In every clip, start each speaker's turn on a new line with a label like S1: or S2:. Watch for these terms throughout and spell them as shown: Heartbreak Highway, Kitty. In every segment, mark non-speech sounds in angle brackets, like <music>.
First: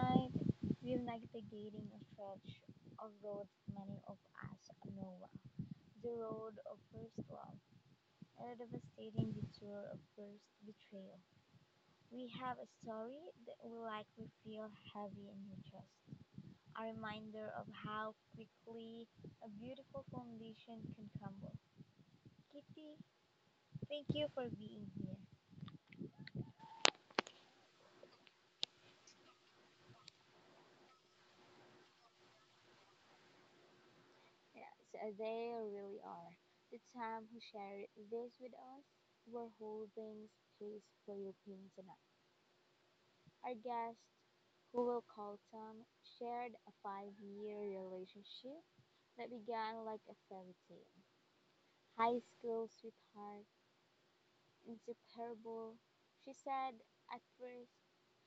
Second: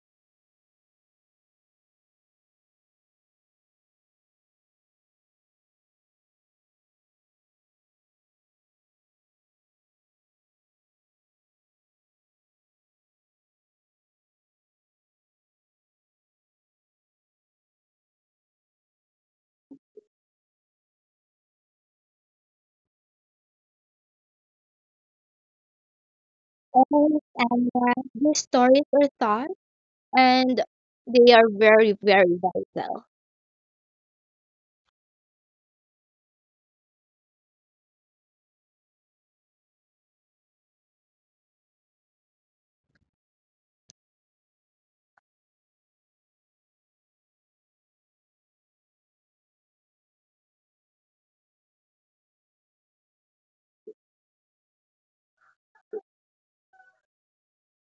S1: Tonight, we're navigating a stretch of roads many of us know well. The road of first love and the devastating detour of first betrayal. We have a story that will likely feel heavy in your chest, a reminder of how quickly a beautiful foundation can crumble. Kitty, thank you for being here.
S2: Oh, and these stories are thought, and they are very, very vital.
S1: Yes, they really are. The time who shared this with us, were holding space for your pain tonight. Our guest, who will call Tom, shared a five-year relationship that began like a fairy tale. High school sweetheart, inseparable. She said at first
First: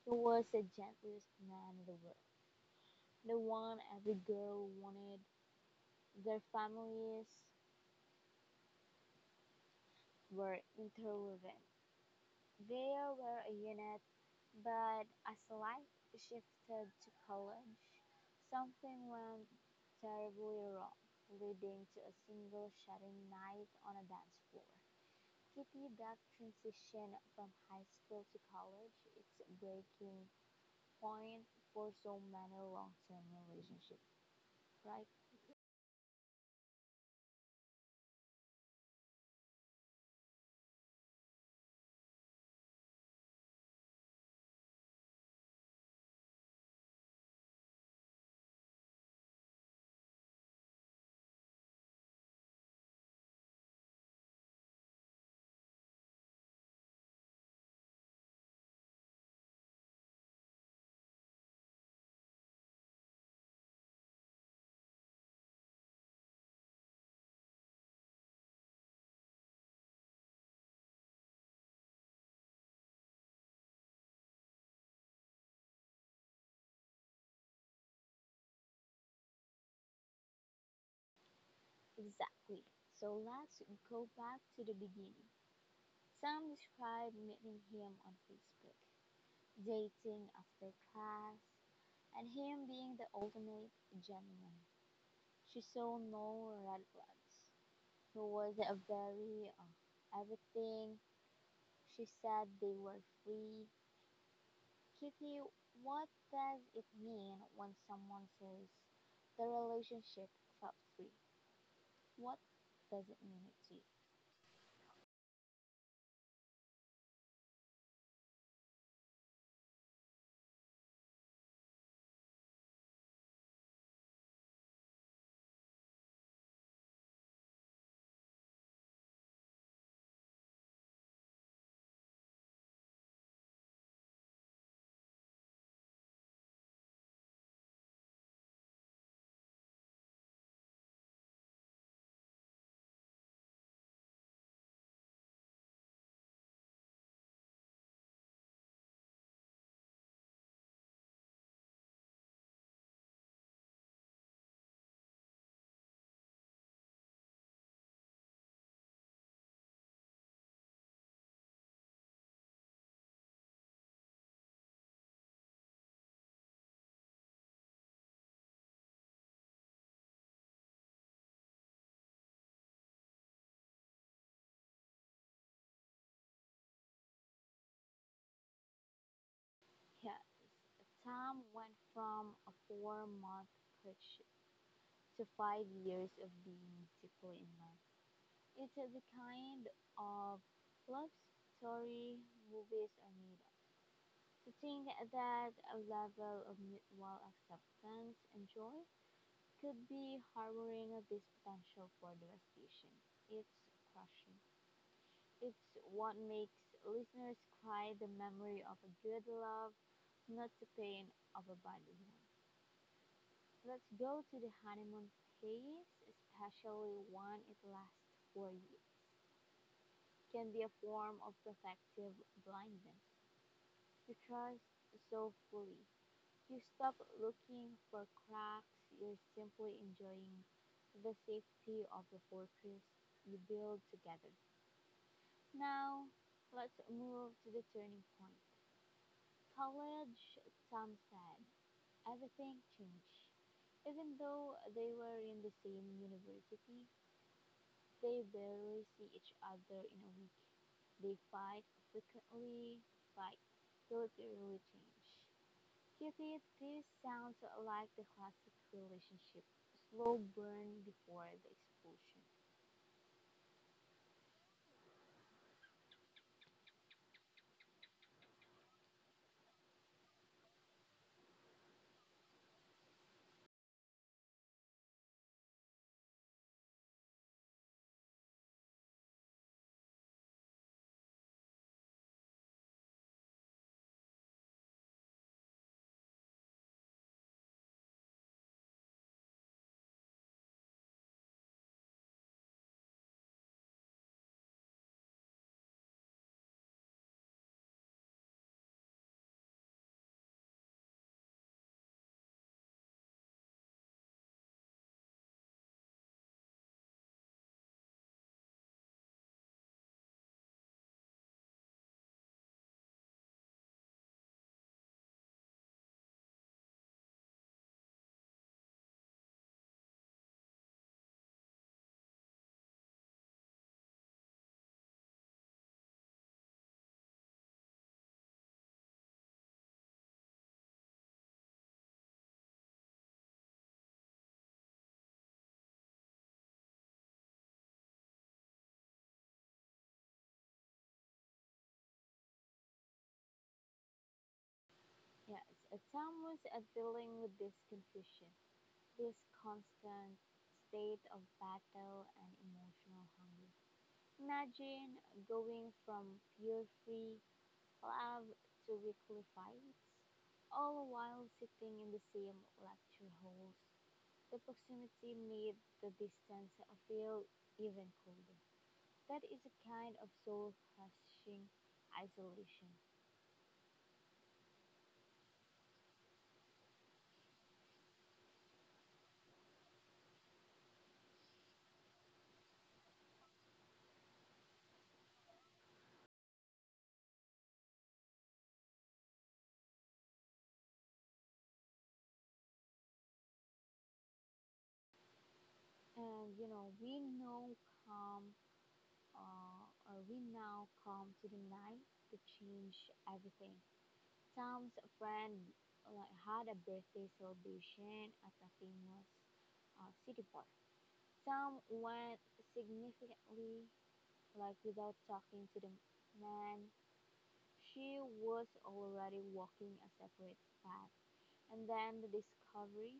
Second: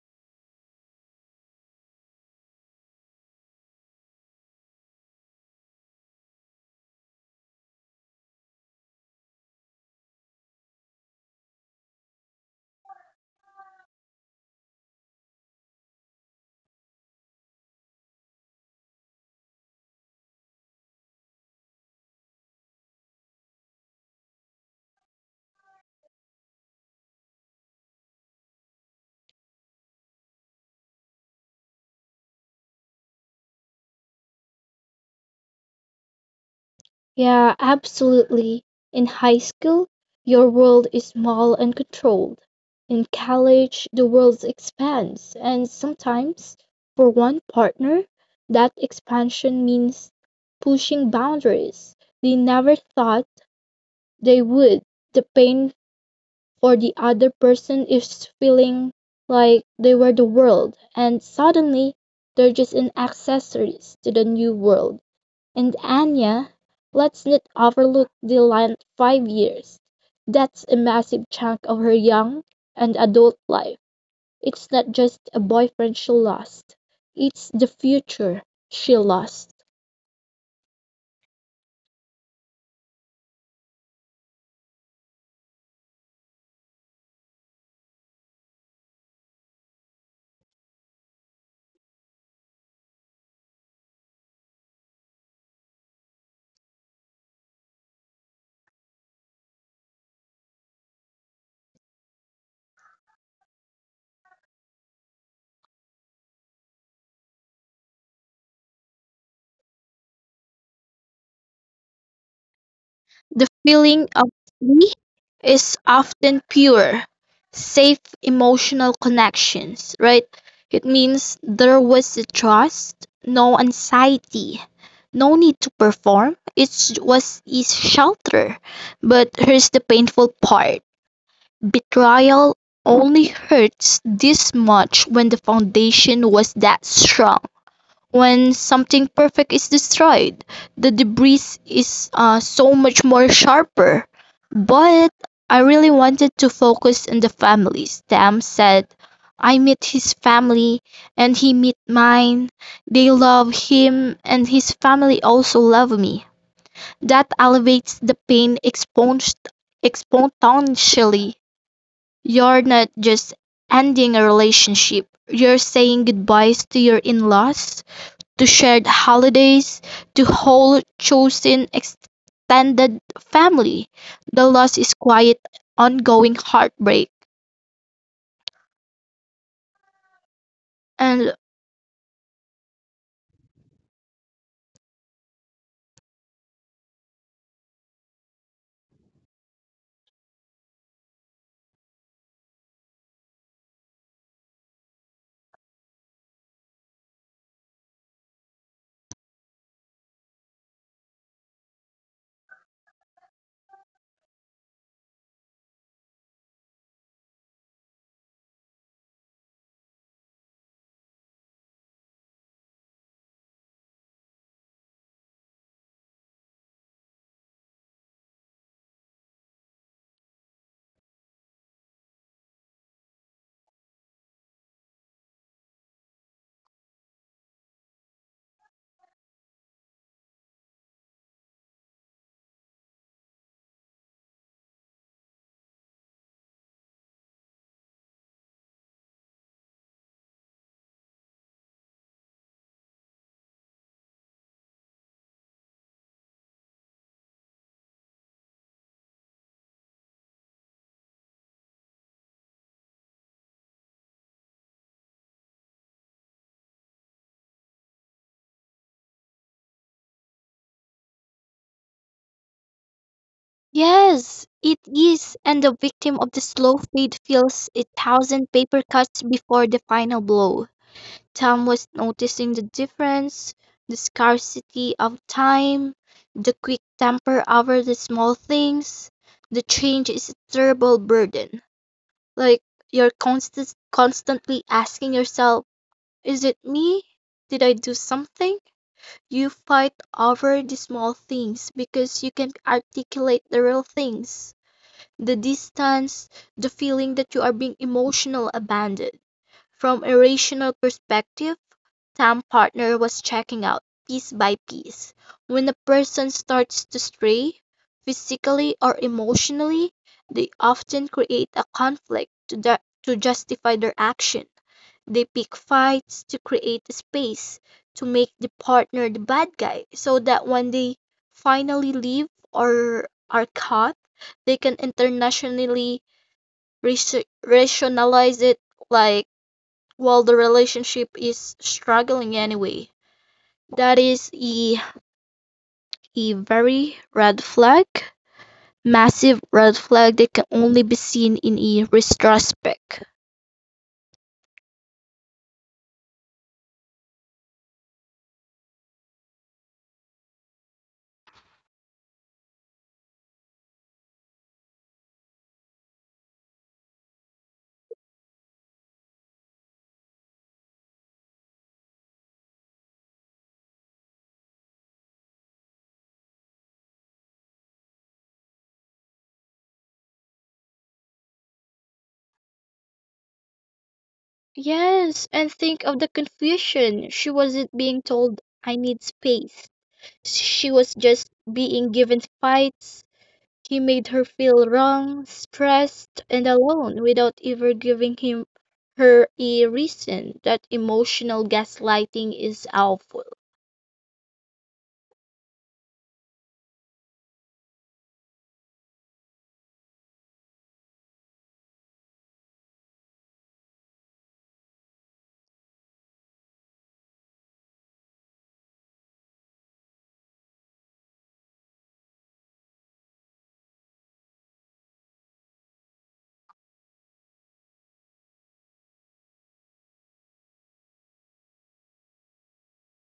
S1: he was the gentlest man in the world, the one every girl wanted. Their families were interwoven. There were a unit, but as life shifted to college, something went terribly wrong, leading to a single shattering night on a dance floor. Kitty, that transition from high school to college, it's a breaking point for so many long-term relationships, right?
S2: Yeah, absolutely. In high school, your world is small and controlled. In college, the world expands, and sometimes, for one partner, that expansion means pushing boundaries they never thought they would. The pain for the other person is feeling like they were the world and suddenly they're just an accessories to the new world. And Anya, let's not overlook the line 5 years. That's a massive chunk of her young and adult life. It's not just a boyfriend she lost, it's the future she lost.
S1: Exactly. So let's go back to the beginning. Sam described meeting him on Facebook, dating after class, and him being the ultimate gentleman. She saw no red flags. He was a very everything. She said they were free. Kitty, what does it mean when someone says the relationship felt free? What does it mean to you?
S2: The feeling of "we" is often pure, safe emotional connections, right? It means there was a trust, no anxiety, no need to perform. It was is shelter. But here's the painful part. Betrayal only hurts this much when the foundation was that strong when something perfect is destroyed, the debris is so much more sharper. But I really wanted to focus on the families. Tam said, I met his family and he met mine. They love him and his family also love me. That elevates the pain exponentially. You're not just ending a relationship, you're saying goodbyes to your in laws to shared holidays, to whole chosen extended family. The loss is quiet, ongoing heartbreak.
S1: Yes, a time went
S2: And
S1: from a 4 month courtship to 5 years of being deeply in love. It's a the kind of love story movies are made of. To think that a level of mutual acceptance and joy could be harboring this potential for devastation. It's crushing. It's what makes listeners cry the memory of a good love, not the pain of a bad one. Let's go to the honeymoon phase, especially when it lasts for years. Can be a form of protective blindness. You trust so fully. You stop looking for cracks. You're simply enjoying the safety of the fortress you build together. Now, let's move to the turning point. College, Tom said. Everything changed. Even though they were in the same university, they barely see each other in a week. They fight frequently, fight till they really change. To me, this sounds like the classic relationship slow burn before the explosion.
S2: yes, it is. And the victim of the slow fade feels a thousand paper cuts before the final blow. Tom was noticing the difference, the scarcity of time, the quick temper over the small things. The change is a terrible burden. Like you're constantly asking yourself, is it me? Did I do something? You fight over the small things because you can articulate the real things. The distance, the feeling that you are being emotional abandoned. From a rational perspective, Sam partner was checking out piece by piece. When a person starts to stray, physically or emotionally, they often create a conflict to justify their action. They pick fights to create a space to make the partner the bad guy so that when they finally leave or are caught, they can internationally rationalize it like, well, the relationship is struggling anyway. That is a very red flag, massive red flag that can only be seen in a retrospect.
S1: Yes, Tom was dealing with this confusion, this constant state of battle and emotional hunger. Imagine going from pure free love to weekly fights, all while sitting in the same lecture halls. The proximity made the distance feel even colder. That is a kind of soul crushing isolation.
S2: Yes, and think of the confusion. She wasn't being told, I need space. She was just being given fights. He made her feel wrong, stressed, and alone without ever giving him her a reason. That emotional gaslighting is awful.
S1: And you know, come, we now come to the night to change everything. Tom's friend like had a birthday celebration at a famous city park. Some went significantly, like without talking to the man. She was already walking a separate path. And then the discovery.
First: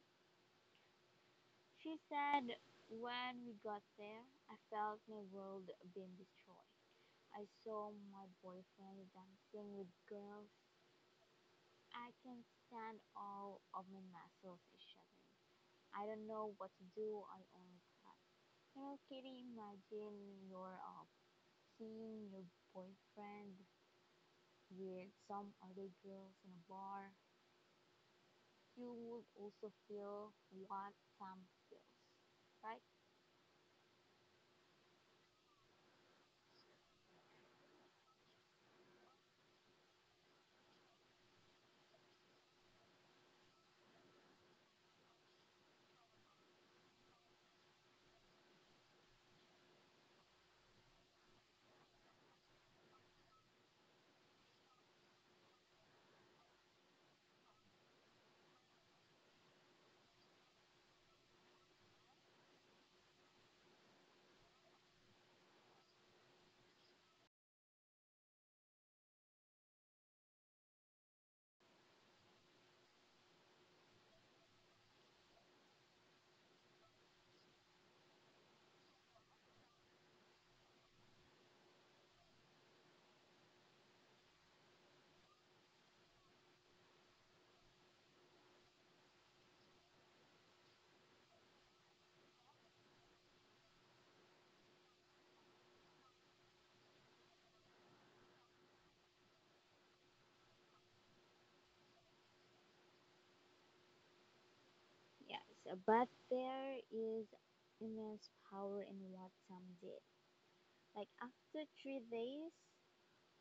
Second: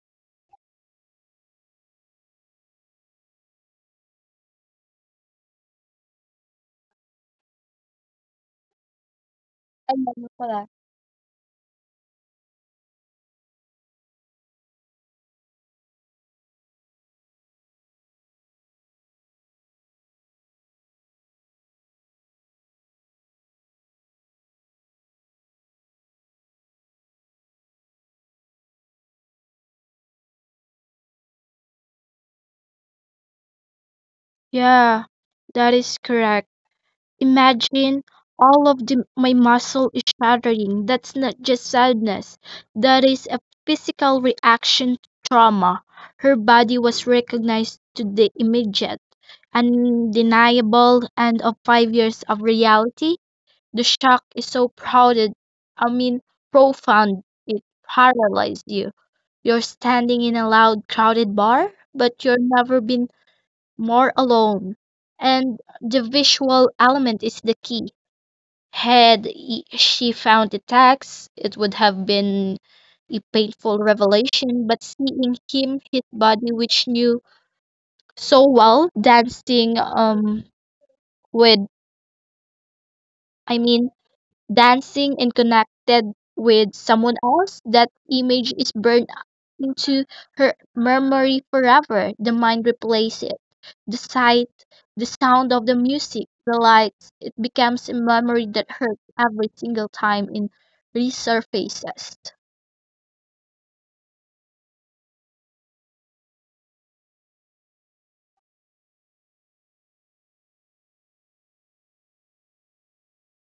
S1: She said, when we got there, I felt my world being destroyed. I saw my boyfriend dancing with
S2: Alam mo
S1: girls.
S2: pala.
S1: I can't stand, all of my muscles is shattering. I don't know what to do. I only cry. You know, Kitty, imagine you're seeing your boyfriend with some other girls in a bar. You would also feel what Sam feels, right?
S2: Yeah, that is correct. Imagine all of the, my muscle is shattering. That's not just sadness, that is a physical reaction to trauma. Her body was recognized to the immediate, undeniable end of 5 years of reality. The shock is so I mean, profound, it paralyzed you. You're standing in a loud, crowded bar, but you've never been more alone. And the visual element is the key. She found the text, it would have been a painful revelation, but seeing him, his body, which knew so well, with, I mean, dancing and connected with someone else, that image is burned into her memory forever. The mind replaces it. The sight, the sound of the music, the lights, it becomes a memory that hurts every single time it resurfaces.
S1: Yes, but there is immense power in what Sam did. Like after 3 days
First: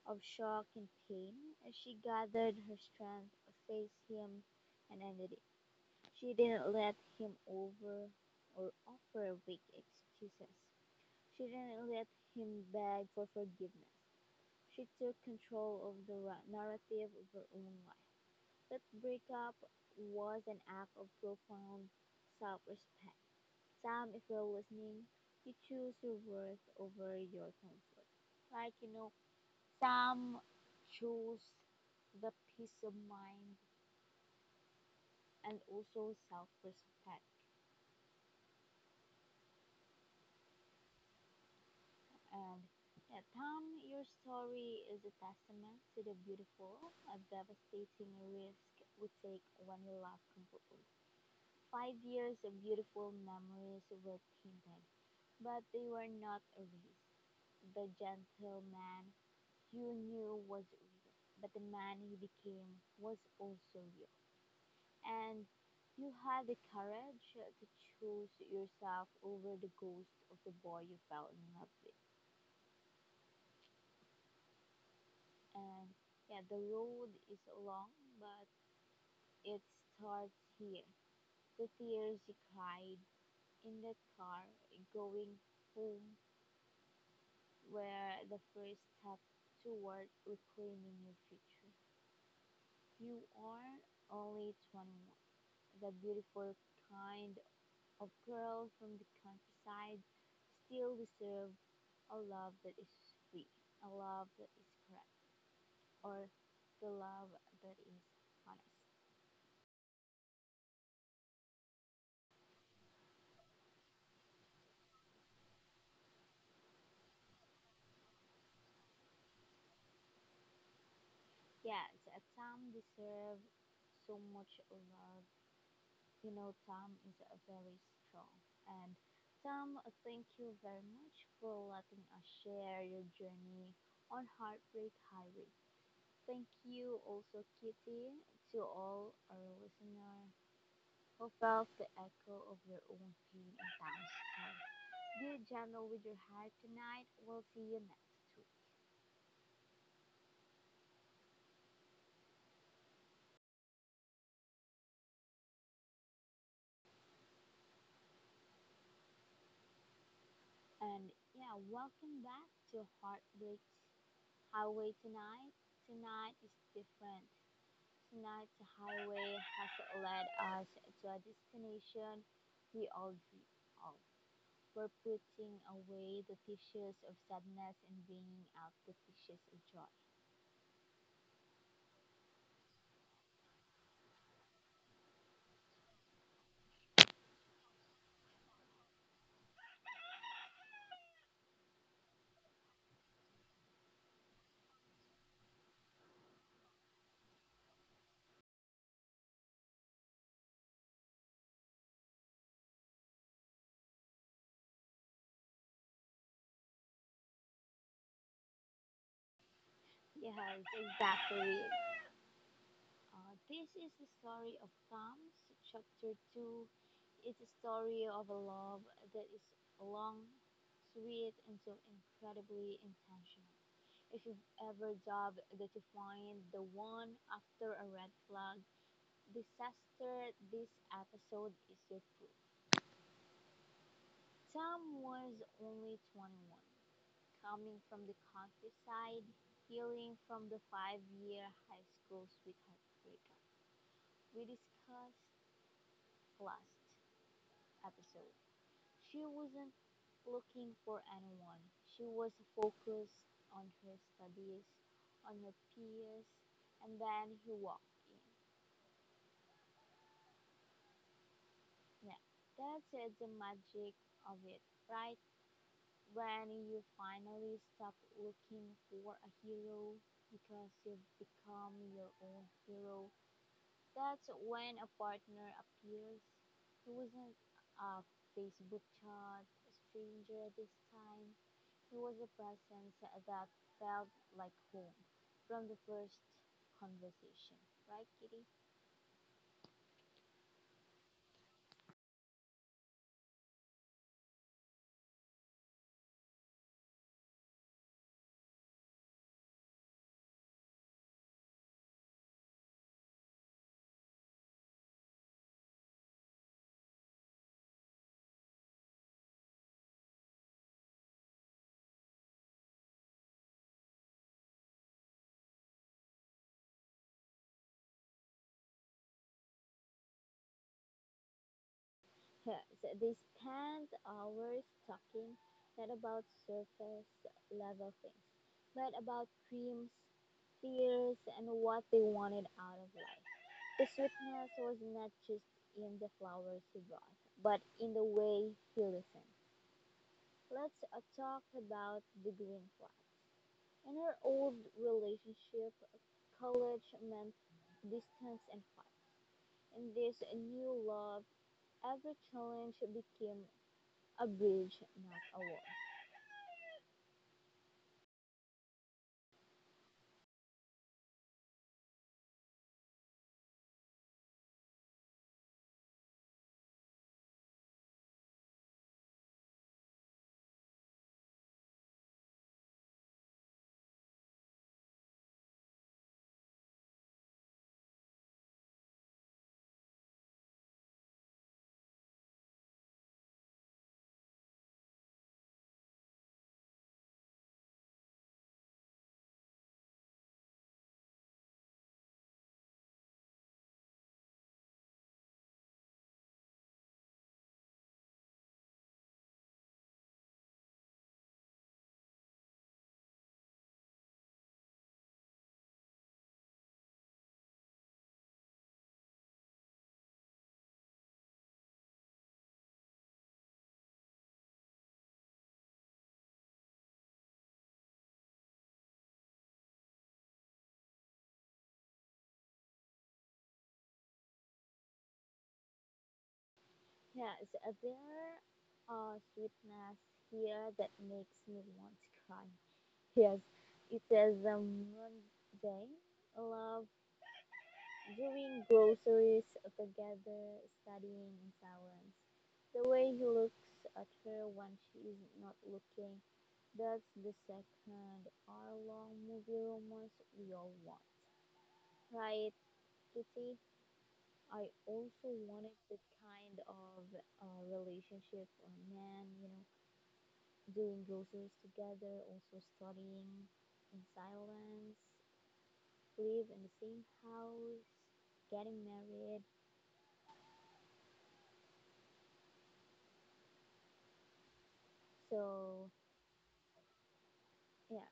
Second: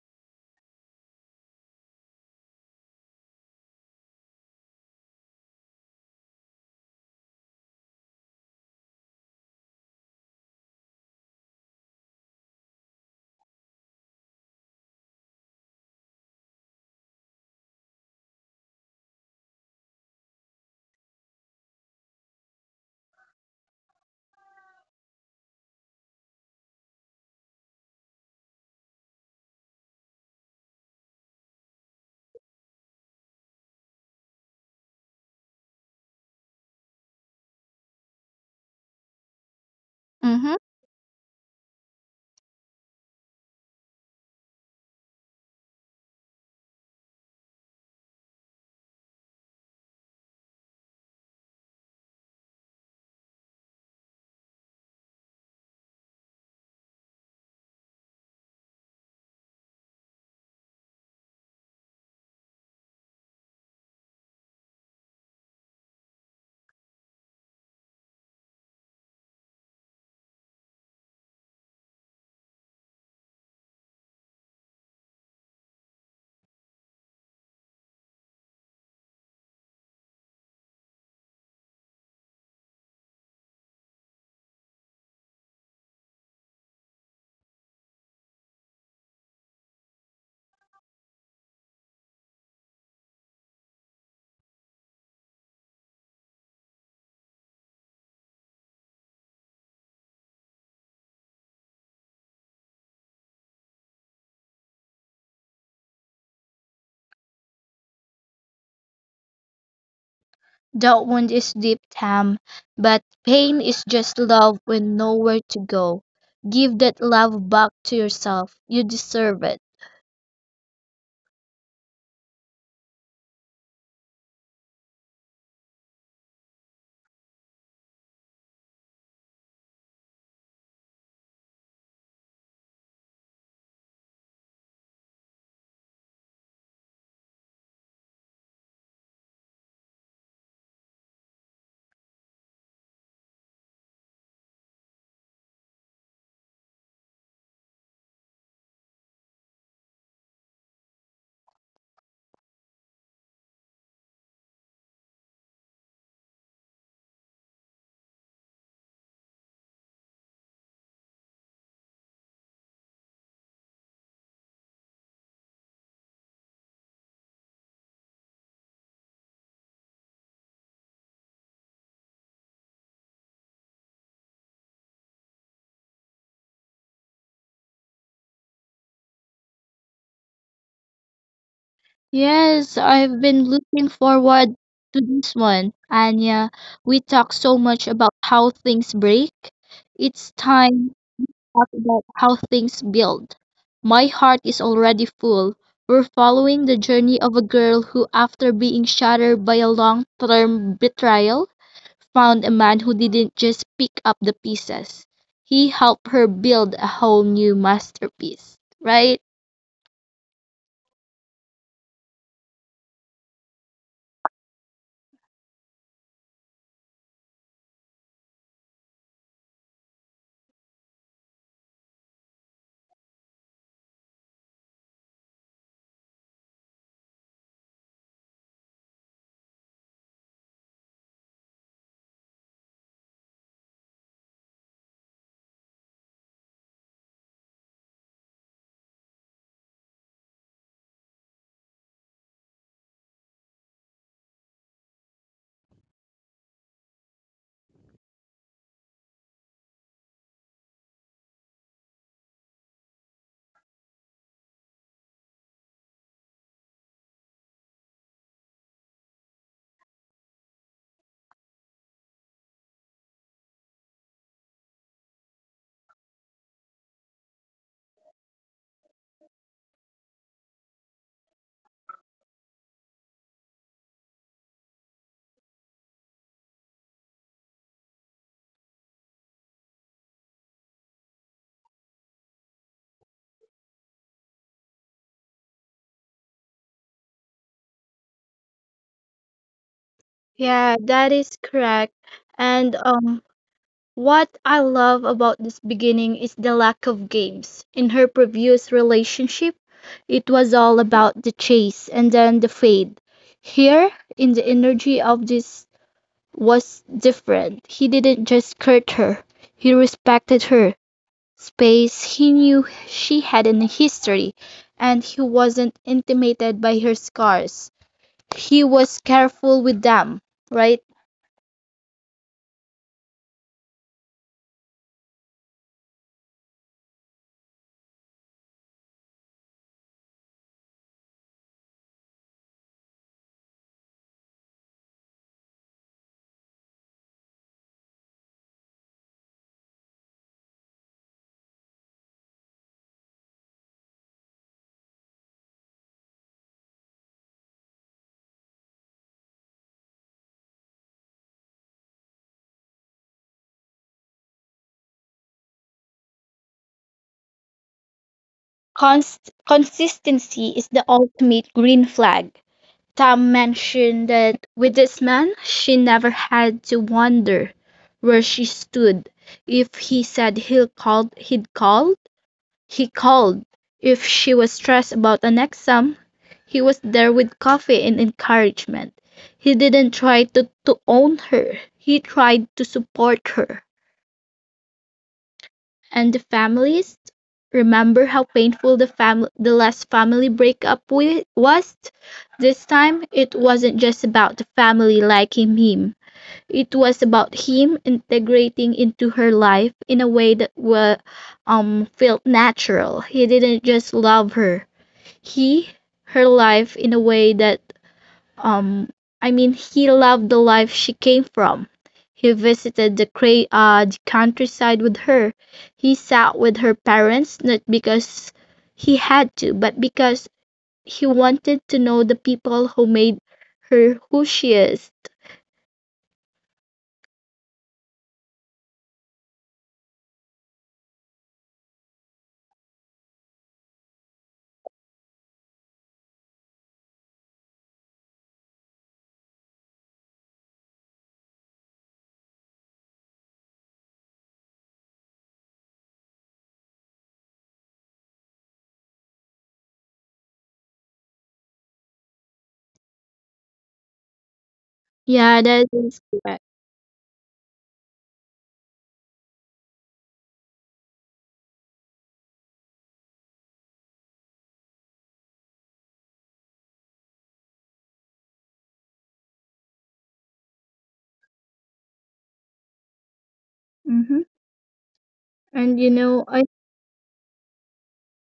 S1: of shock and pain, she gathered her strength, faced him, and ended it. She didn't let him over or offer weak excuses. She didn't let him beg for forgiveness. She took control of the narrative of her own life. That breakup was an act of profound self respect. Sam, if you're listening, you choose your worth over your comfort. Like, you know, Sam chose the peace of mind and also self respect.
S2: Mm-hmm.
S1: And yeah, Tom, your story is a testament to the beautiful and devastating risk we take when we love completely. 5 years of beautiful memories were tainted, but they were not erased. The gentleman you knew was real, but the man he became was also real. And you had the courage to choose yourself over the ghost of the boy you fell in love with. And yeah, the road is long, but it starts here. The tears you cried in that car going home were the first step toward reclaiming your future. You are only 21. The beautiful kind of girl from the countryside still deserves a love that is free, a love that is correct, or the love that is honest.
S2: That wound is deep, Tam, but pain is just love with nowhere to go. Give that love back to yourself. You deserve it.
S1: Yes, Tom deserves so much love. You know, Tom is very strong. And Tom, thank you very much for letting us share your journey on Heartbreak Highway. Thank you also, Kitty, to all our listeners who felt the echo of their own pain and thanks. Be gentle with your heart tonight. We'll see you next week. And yeah, welcome back to Heartbreaks Highway tonight. Tonight is different. Tonight's highway has led us to a destination we all dream of. We're putting away the tissues of sadness and bringing out the tissues of joy.
S2: Yes, I've been looking forward to this one. Anya, we talk so much about how things break. It's time to talk about how things build. My heart is already full. We're following the journey of a girl who, after being shattered by a long term betrayal, found a man who didn't just pick up the pieces. He helped her build a whole new masterpiece, right?
S1: Yes, exactly. This is the story of Thumbs, chapter 2. It's a story of a love that is long, sweet, and so incredibly intentional. If you've ever doubted that you find the one after a red flag disaster, this episode is your proof. Tom was only 21, coming from the countryside, healing from the 5 year high school sweetheart breakup we discussed last episode. She wasn't looking for anyone, she was focused on her studies, on her peers, and then he walked in. Now, that's it, the magic of it, right? When you finally stop looking for a hero because you've become your own hero, that's when a partner appears. He wasn't a Facebook chat, a stranger this time. He was a presence that felt like home from the first conversation. Right, Kitty?
S2: Yeah, that is correct. And What I love about this beginning is the lack of games. In her previous relationship, it was all about the chase and then the fade. Here, in the energy of this was different. He didn't just court her. He respected her space. He knew she had a history and he wasn't intimidated by her scars. He was careful with them, right?
S1: Yes, they spent hours talking, not about surface level things, but about dreams, fears, and what they wanted out of life. The sweetness was not just in the flowers he brought, but in the way he listened. Let's talk about the green flag. In her old relationship, college meant distance and fun. In this new love, every challenge became a bridge, not a wall.
S2: Consistency is the ultimate green flag. Tom mentioned that with this man she never had to wonder where she stood. If he said he called, he called. If she was stressed about an exam, he was there with coffee and encouragement. He didn't try to own her, he tried to support her. And the families? Remember how painful the last family was? This time, it wasn't just about the family liking him. It was about him integrating into her life in a way that felt natural. He didn't just love her. He her life in a way that um, he loved the life she came from. He visited the countryside with her. He sat with her parents, not because he had to, but because he wanted to know the people who made her who she is.
S1: Yes, there are sweetness here that makes me want to cry. Yes, it is a Monday love, doing groceries together, studying in silence. The way he looks at her when she is not looking, that's the second hour long movie romance we all want. Right, Kitty? I
S2: Yeah,
S1: also
S2: that
S1: wanted
S2: is
S1: that
S2: correct.
S1: kind of relationship or man, you know, doing groceries together, also studying in silence, live in the same house, getting married.
S2: Mm-hmm. And you
S1: So
S2: know, I
S1: yes,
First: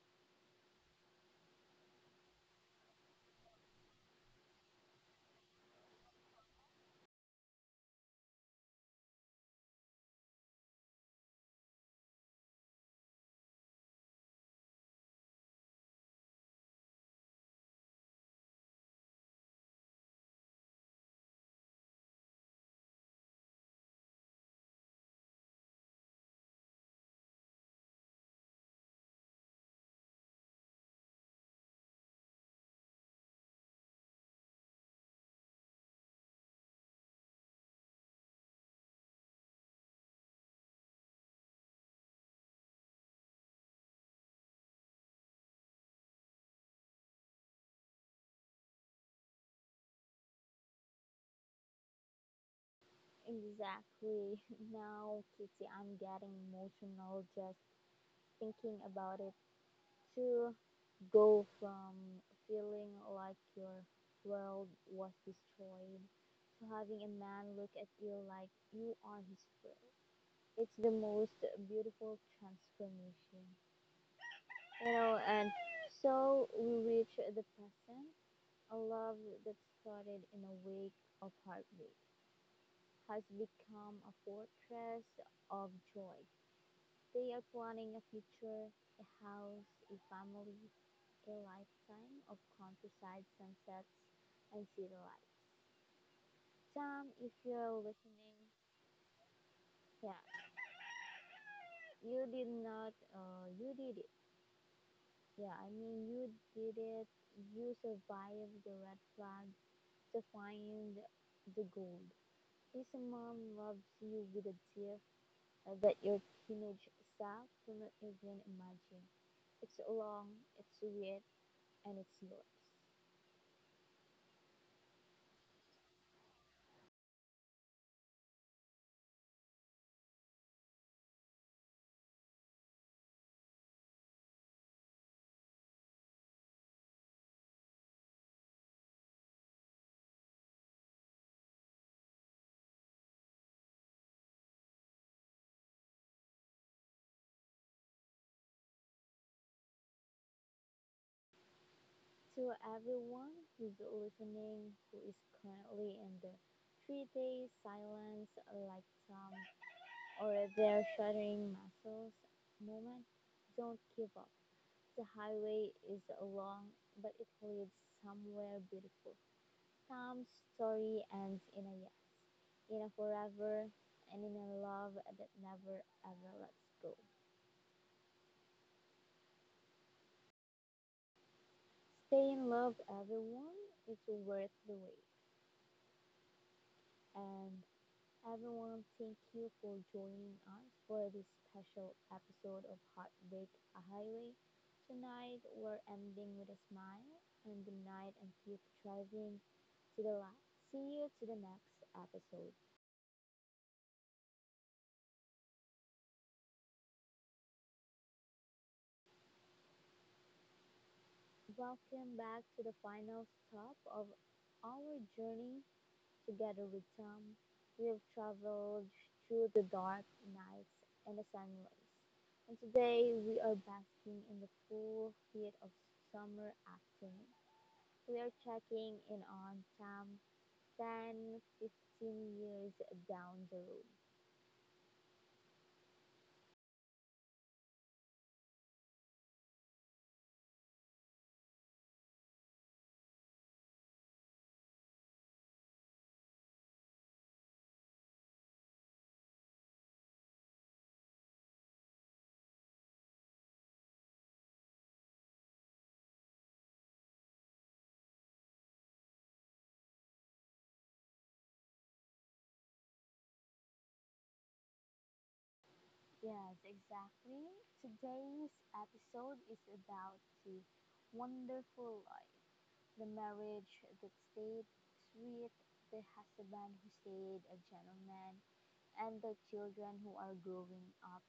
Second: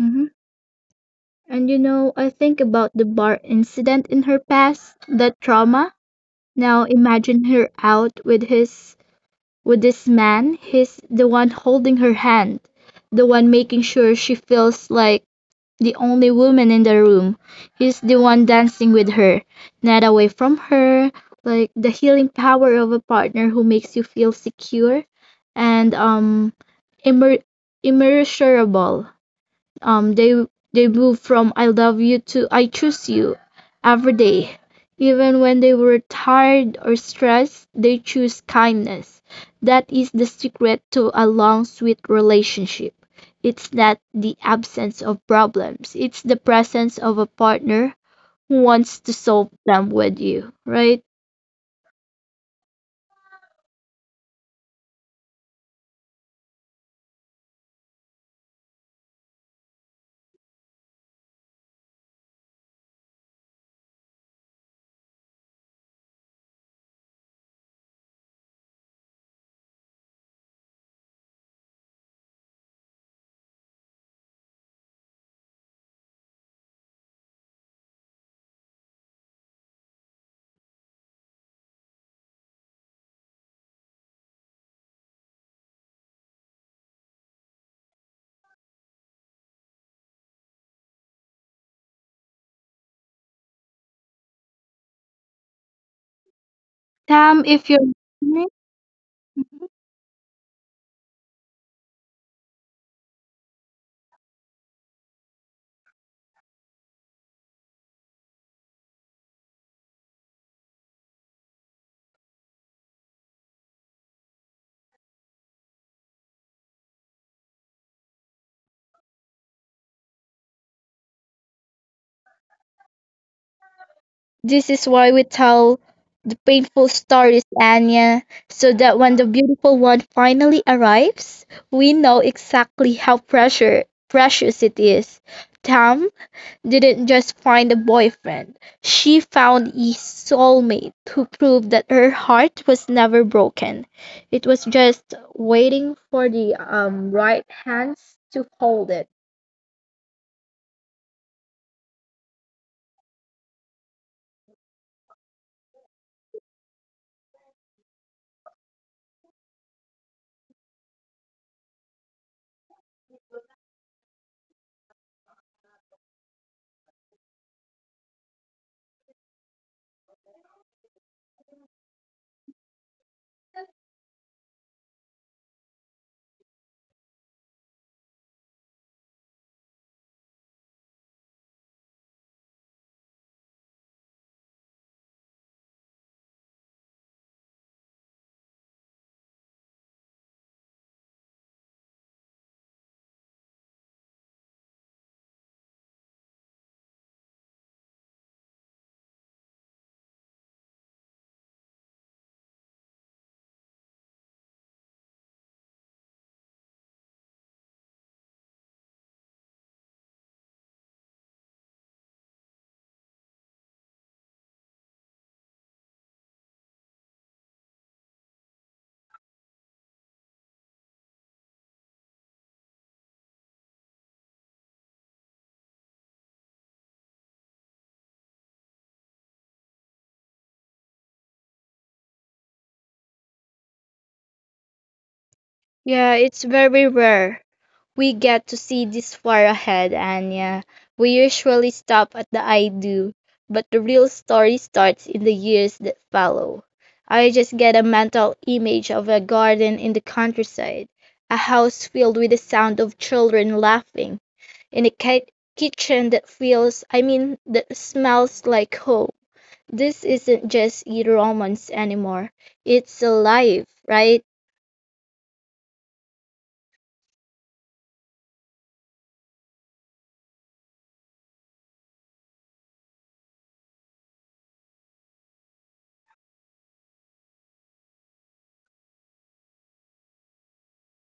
S2: mm-hmm. and you know, I think about the bar incident in her past, that trauma. Now imagine her out with this man, he's the one holding her hand, the one making sure she feels like the only woman in the room. He's the one dancing with her, not away from her, like the healing power of a partner who makes you feel secure and immer- immeasurable. Um, they they moved from "I love you" to "I choose you" every day. Even when they were tired or stressed, they choose kindness. That is the secret to a long, sweet relationship. It's not the absence of problems, it's the presence of a partner who wants to solve them with you, right?
S1: exactly. <laughs> Now, Kitty, I'm getting emotional just thinking about it. To go from feeling like your world was destroyed to having a man look at you like you are his friend. It's the most beautiful transformation. You know, and so we reach the present, a love that started in a wake of heartbreak has become a fortress of joy. They are planning a future, a house, a family, a lifetime of countryside sunsets and city life. Sam, if
S2: Tam,
S1: you're
S2: if you're
S1: listening,
S2: listening, mm-hmm.
S1: yeah, you did not, you did it. Yeah, I mean, you did it. You survived the red flag to find the gold. This mom loves you with a deep that your teenage self will not even imagine. It's long, it's weird, and it's yours.
S2: This is why we tell the painful stories, Anya, so that when the beautiful one finally arrives, we know exactly how precious it is. Tam didn't just find a boyfriend, she found a soulmate who proved that her heart was never broken. It was just waiting for the right hands to hold it.
S1: To everyone who's listening who is currently in the 3 day silence like Tom or their shuddering muscles moment, don't give up. The highway is long, but it leads somewhere beautiful. Sam's story ends in a yes, in a forever, and in a love that never ever lets go. Stay in love, everyone. It's worth the wait. And everyone, thank you for joining us for this special episode of Heartbreak Highway. Tonight, we're ending with a smile and good night and keep driving to the light. See you to the next episode. Welcome back to the final stop of our journey together with Tom. We have traveled through the dark nights and the sunrise, and today we are basking in the full heat of summer afternoon. We are checking in on Tom 10 15 years down the road.
S2: Yeah, it's very rare. We get to see this far ahead, Anya. We usually stop at the I do, but the real story starts in the years that follow. I just get a mental image of a garden in the countryside, a house filled with the sound of children laughing, and a kitchen that feels, I mean, that smells like home. This isn't just a romance anymore. It's alive, right?
S1: Yes, exactly. Today's episode is about the wonderful life. The marriage that stayed sweet, the husband who stayed a gentleman, and the children who are growing up,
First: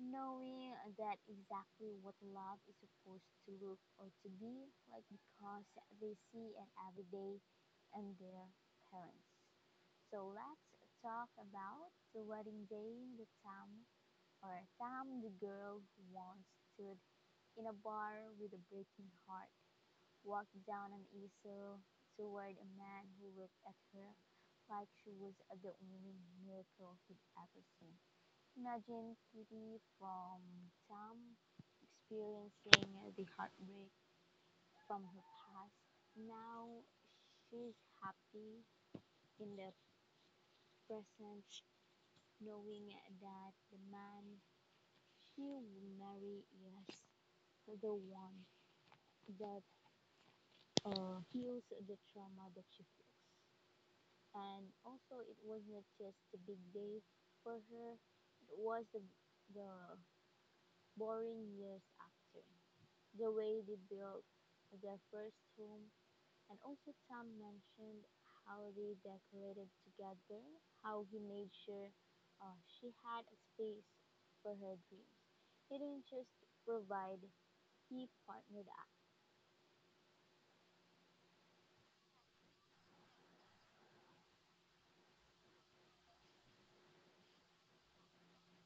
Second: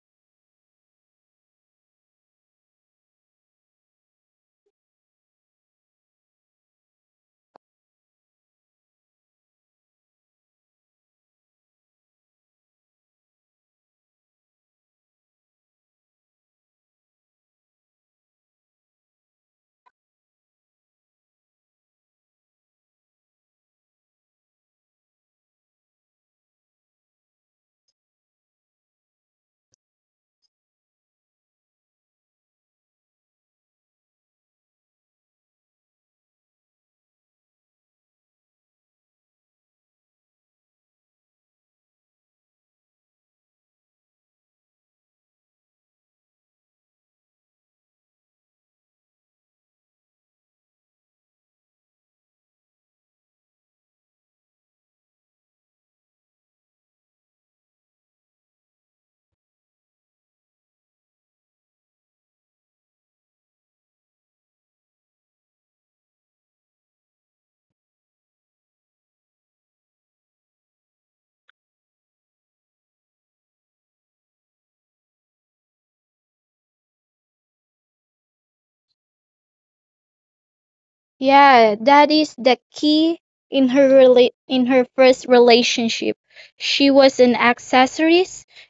S1: knowing that exactly what love is supposed to look or to be like because they see it every day and their parents. So let's talk about the wedding day, the Tam, or Tam, the girl who once stood in a bar with a breaking heart walked down an easel toward a man who looked at her like she was the only miracle he'd ever seen. Imagine Kitty from Tom experiencing the heartbreak from her past. Now she's happy in the present, knowing that the man she will marry is the one that heals the trauma that she feels. And also it was not just the big day for her, it was the boring years after, the way they built their first home. And also Tom mentioned how they decorated together, how he made sure she had a space for her dreams. He didn't just provide, he partnered.
S2: Yeah, that is the key in in her first relationship. She was an accessory.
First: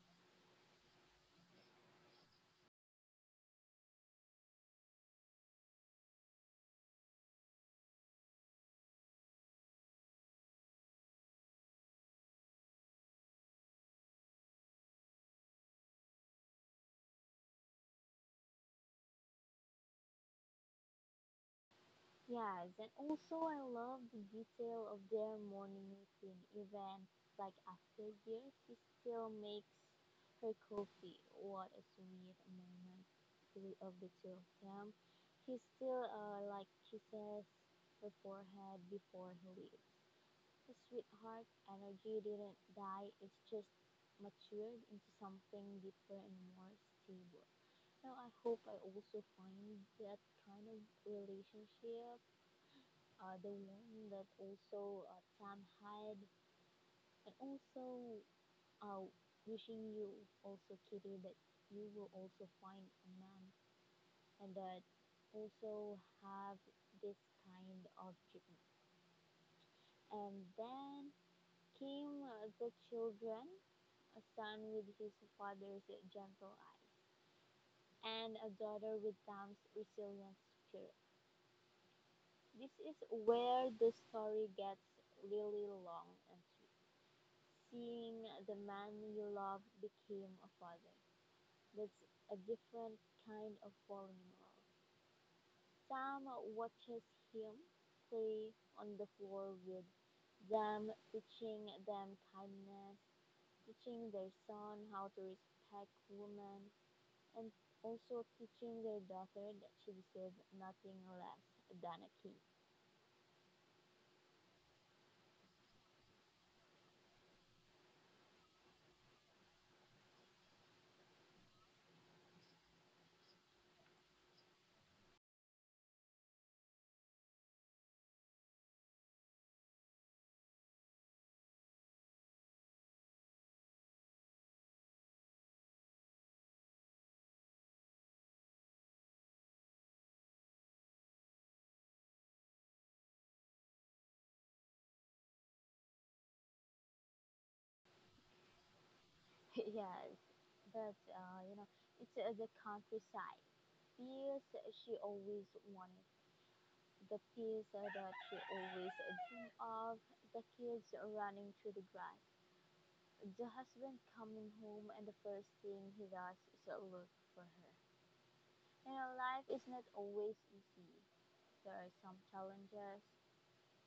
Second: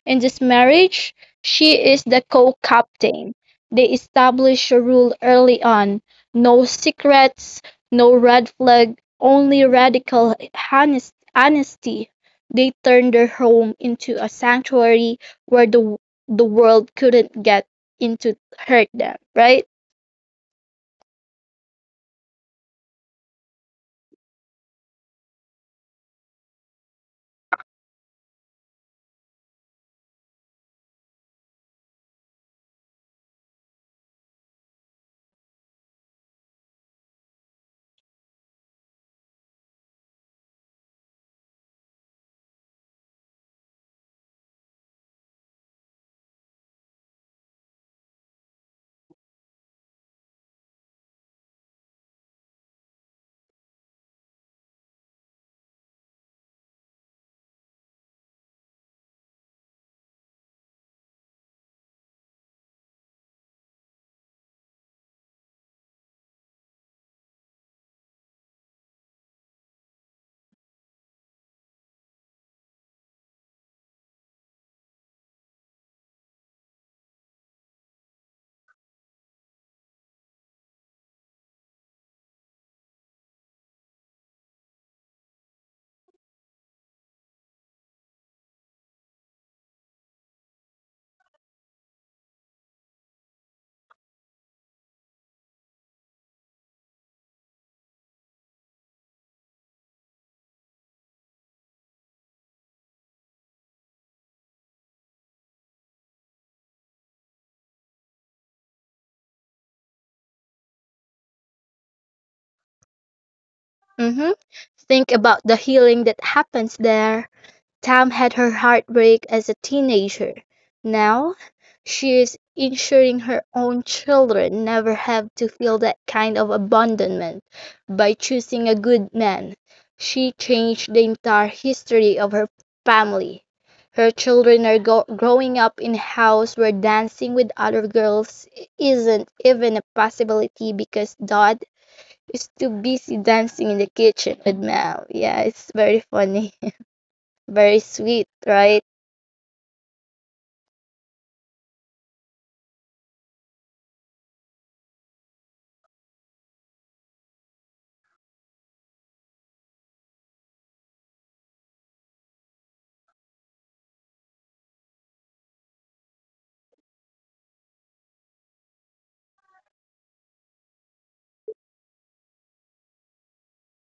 S2: In this marriage, she is the co-captain. They established a rule early on. No secrets, no red flag, only radical honesty. They turned their home into a sanctuary where the world couldn't get into hurt them, right?
S1: Yes, and also I love the detail of their morning routine. Even like after years, she still makes her coffee. What a sweet moment of the two of them. He still like kisses her forehead before he leaves. The sweetheart energy didn't die. It's just matured into something deeper and more stable. Now I hope I also find that kind of relationship, the one that also Sam had, and also uh, wishing you also, Kitty, that you will also find a man and that also have this kind of dream. And then came the children, a son with his father's gentle eyes, and a daughter with Sam's resilient spirit. This is where the story gets really long and sweet. Seeing the man you love became a father, that's a different kind of falling in love. Sam watches him play on the floor with them, teaching them kindness, teaching their son how to respect women, and also teaching their daughter that she deserves nothing less than a king.
S2: Mm-hmm. Think about the healing that happens there. Tam had her heartbreak as a teenager. Now, she is ensuring her own children never have to feel that kind of abandonment by choosing a good man. She changed the entire history of her family. Her children are growing up in a house where dancing with other girls isn't even a possibility because Dot is too busy dancing in the kitchen with Mel. Yeah, it's very funny, <laughs> very sweet, right?
S1: <laughs> Yes, but you know, it's the countryside. Peace she always wanted, the kids that she always dreamed of, the kids running through the grass, the husband coming home, and the first thing he does is look for her. You know, life is not always easy. There are some challenges.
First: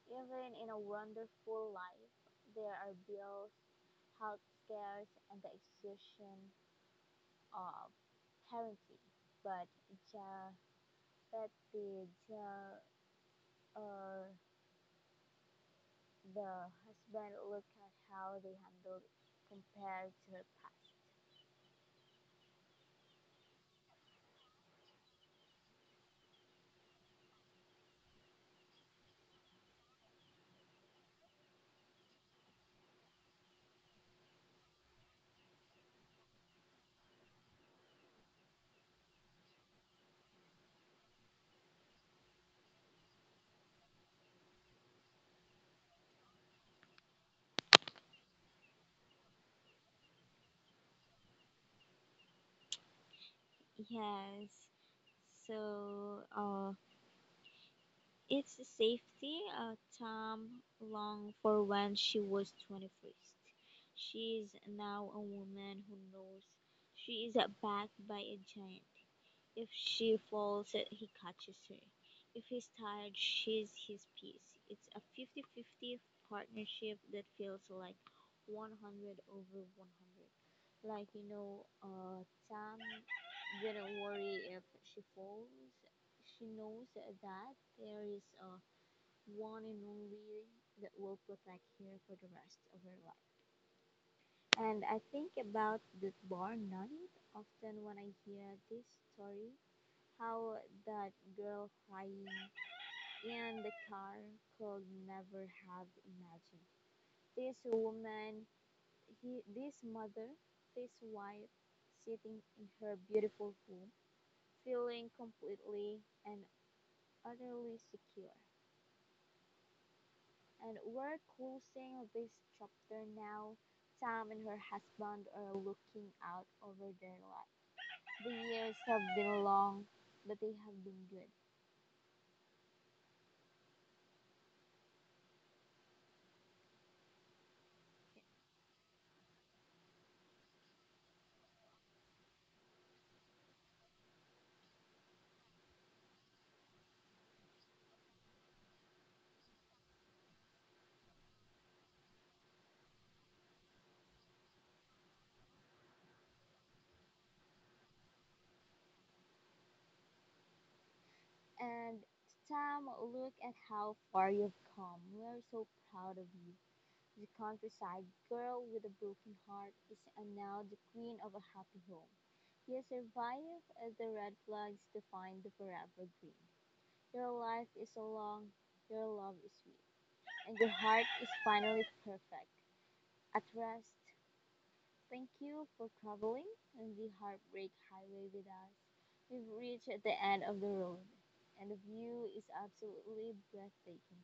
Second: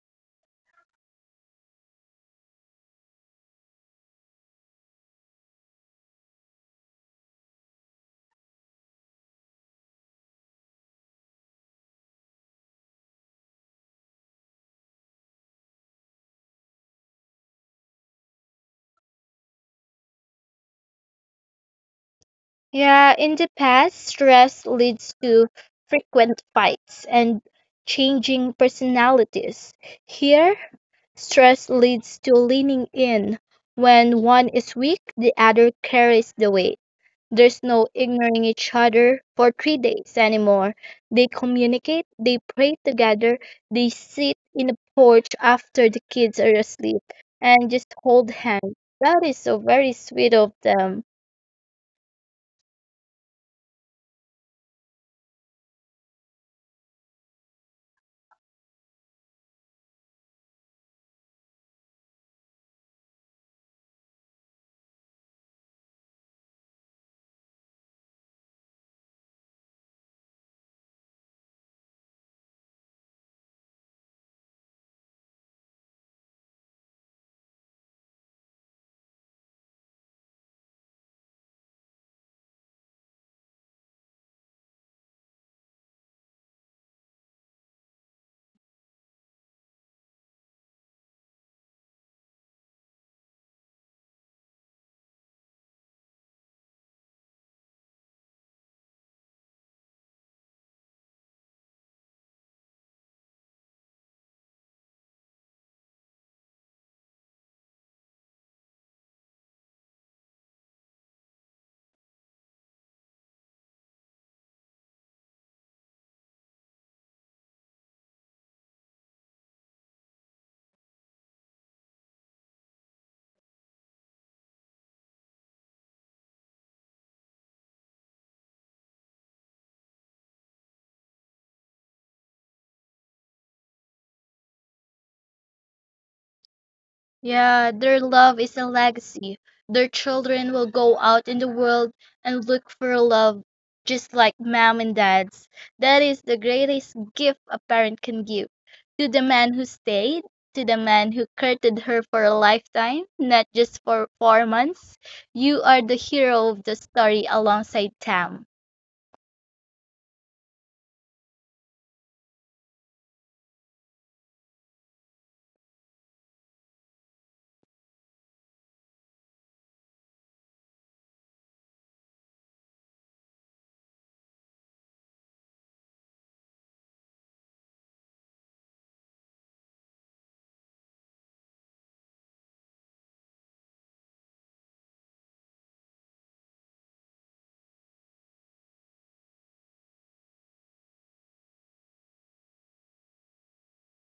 S1: Even in a wonderful life, there are bills, health scares, and the exhaustion of parenting. But Japeti, ja, uh, the husband looked at how they handled compared to her
S2: Yeah, in the past, stress leads to frequent fights and changing personalities. Here, stress leads to leaning in. When one is weak, the other carries the weight. There's no ignoring each other for 3 days anymore. They communicate, they pray together, they sit in the porch after the kids are asleep and just hold hands. That is so very sweet of them.
S1: past. Yes. So it's a safety, Tom long for when she was 21st. She is now a woman who knows she is backed by a giant. If she falls, he catches her. If he's tired, she's his piece. It's a 50-50 partnership that feels like 100 over 100. Like, you know, Tam didn't worry if she falls. She knows that there is a one and only that will protect her for the rest of her life. And I think about the bar night often when I hear this story, how that girl crying in the car could never have imagined this woman, he, this mother, this wife, sitting in her beautiful home, feeling completely and utterly secure. And we're closing this chapter now. Sam and her husband are looking out over their life. The years have been long, but they have been good.
S2: Yeah, their love is a legacy. Their children will go out in the world and look for love just like mom and dad's. That is the greatest gift a parent can give to the man who stayed, to the man who courted her for a lifetime, not just for 4 months. You are the hero of the story alongside Tam.
S1: And Sam, look at how far you've come. We're so proud of you. The countryside girl with a broken heart is now the queen of a happy home. You survive as the red flags define the forever green. Your life is so long, your love is sweet, and your heart is finally perfect. At rest, thank you for traveling on the Heartbreak Highway with us. We've reached the end of the road, and the view is absolutely breathtaking.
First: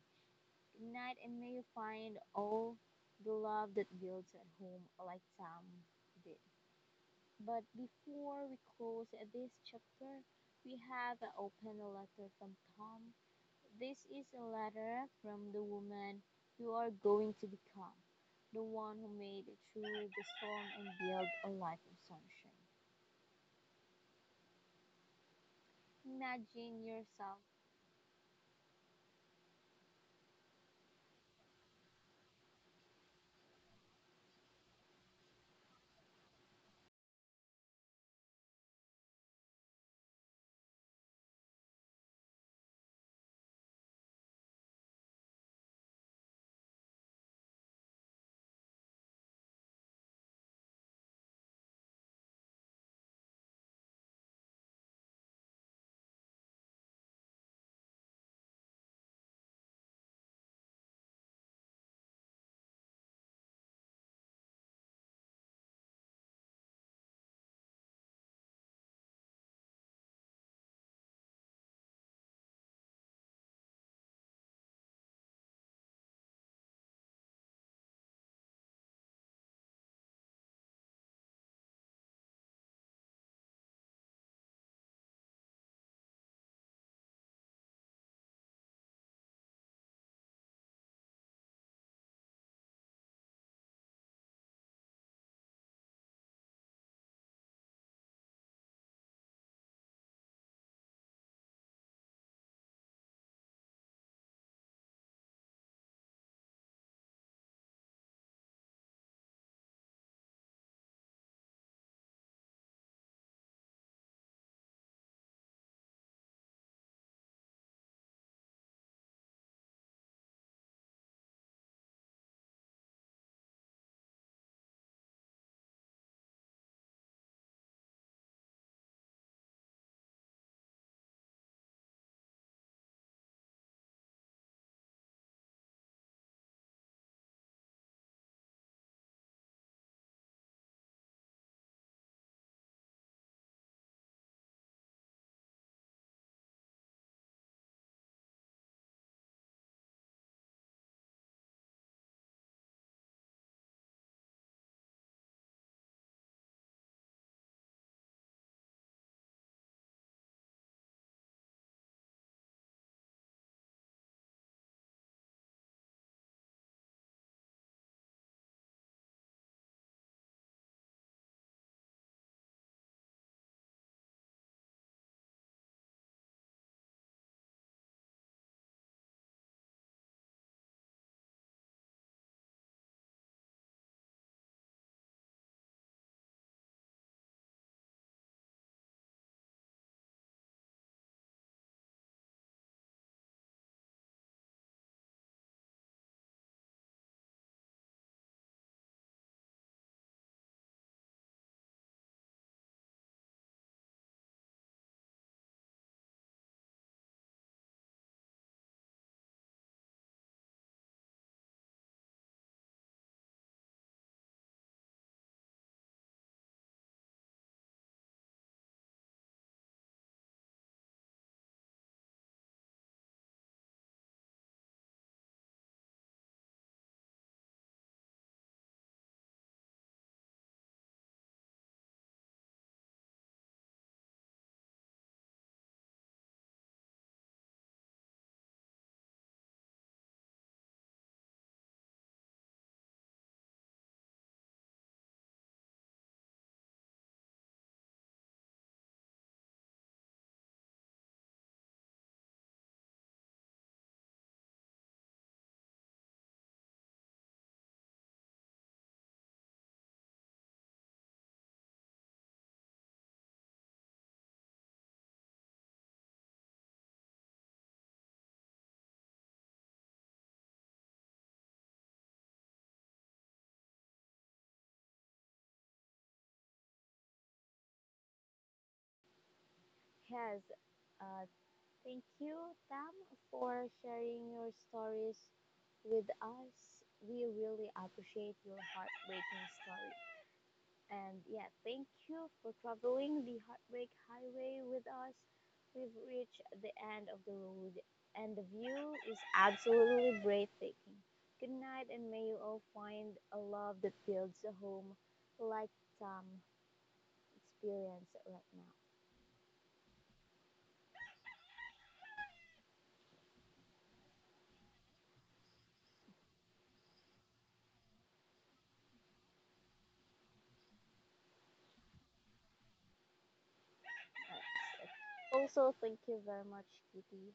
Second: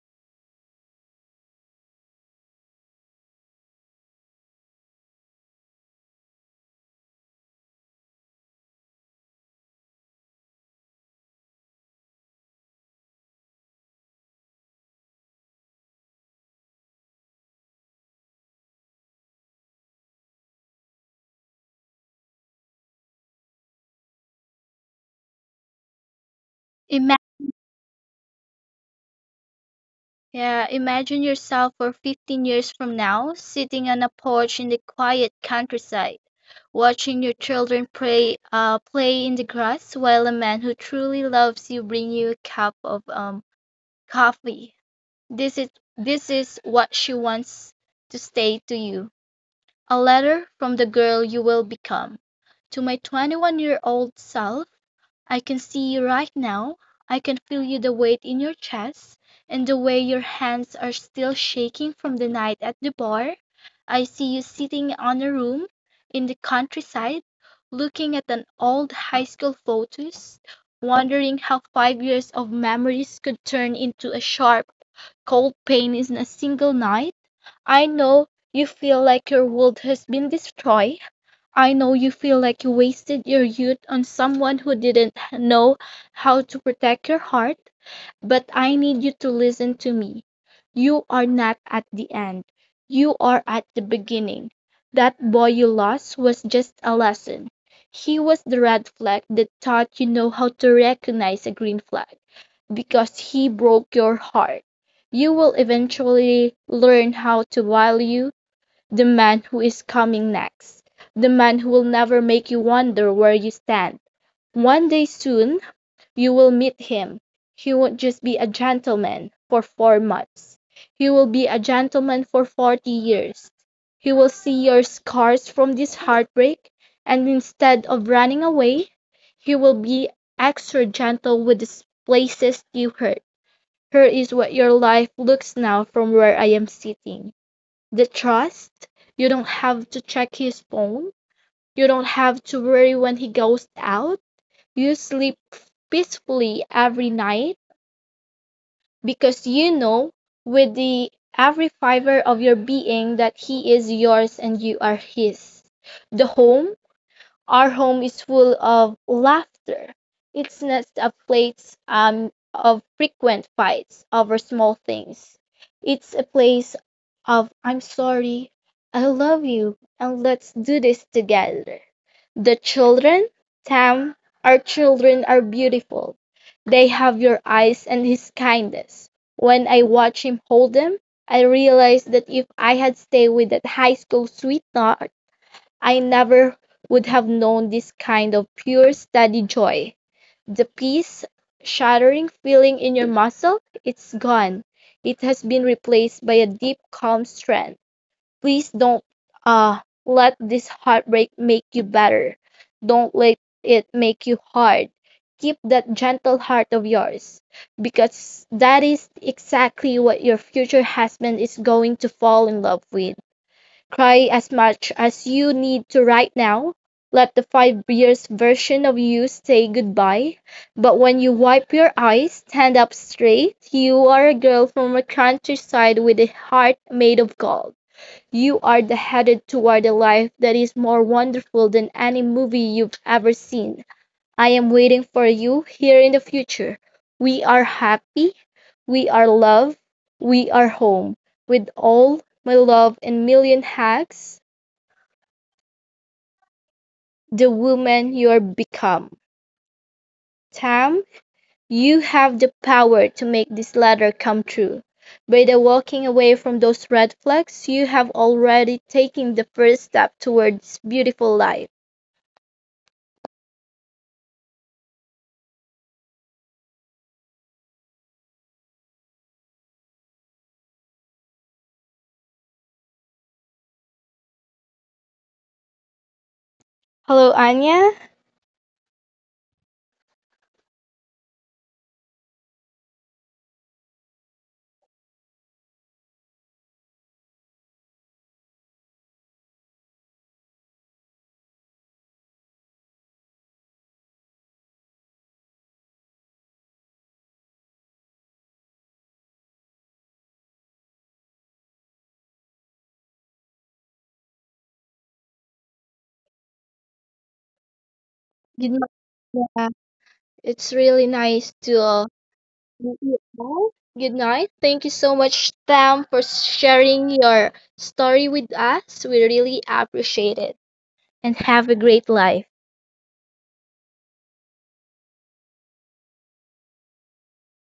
S1: Good night, and may you find all the love that builds at home like Sam did. But before we close this chapter, we have an open letter from Tom. This is a letter from the woman you are going to become, the one who made it through the storm and built a life of sunshine. Imagine
S2: Imagine
S1: yourself.
S2: Yeah, imagine yourself for 15 years from now, sitting on a porch in the quiet countryside, watching your children play in the grass while a man who truly loves you bring you a cup of coffee. This is this is what she wants to say to you. A letter from the girl you will become. To my 21-year-old self, I can see you right now. I can feel you the weight in your chest and the way your hands are still shaking from the night at the bar. I see you sitting on a room in the countryside, looking at an old high school photos, wondering how 5 years of memories could turn into a sharp, cold pain in a single night. I know you feel like your world has been destroyed I know you feel like you wasted your youth on someone who didn't know how to protect your heart, but I need you to listen to me. You are not at the end, you are at the beginning. That boy you lost was just a lesson. He was the red flag that taught you know how to recognize a green flag because he broke your heart. You will eventually learn how to value the man who is coming next, the man who will never make you wonder where you stand. One day soon, you will meet him. He won't just be a gentleman for 4 months, he will be a gentleman for 40 years. He will see your scars from this heartbreak, and instead of running away, he will be extra gentle with the places you hurt. Here is what your life looks now from where I am sitting the trust. You don't have to check his phone. You don't have to worry when he goes out. You sleep peacefully every night because you know with the every fiber of your being that he is yours and you are his. The home our home is full of laughter. It's not a place of frequent fights over small things. It's a place of I'm sorry, I love you, and let's do this together. The children, Tam, our children are beautiful. They have your eyes and his kindness. When I watch him hold them, I realize that if I had stayed with that high school sweetheart, I never would have known this kind of pure, steady joy. The peace, shattering feeling in your muscle, it's gone. It has been replaced by a deep, calm strength. Please don't let this heartbreak make you better. Don't let it make you hard. Keep that gentle heart of yours because that is exactly what your future husband is going to fall in love with. Cry as much as you need to right now. Let the 5 years version of you say goodbye. But when you wipe your eyes, stand up straight. You are a girl from a countryside with a heart made of gold. You are the headed toward a life that is more wonderful than any movie you've ever seen. I am waiting for you here in the future. We are happy. We are love. We are home. With all my love and million hugs. The woman you're become. Tam, you have the power to make this letter come true. By the walking away from those red flags, you have already taken the first step towards beautiful life. Hello, Anya.
S1: Yes, uh, thank you, Tam, for sharing your stories with us. We really appreciate your heartbreaking story. And yeah, thank you for traveling the Heartbreak Highway with us. We've reached the end of the road, and the view is absolutely breathtaking. Good night, and may you all find a love that builds a home like Tom experienced right
S2: Good
S1: now.
S2: night. Yeah, it's really nice to meet you all. Good night. Thank you so much, Tam, for sharing your story with us. We really appreciate it. And have a great life.
S1: Alright, also, thank you very much, Kitty.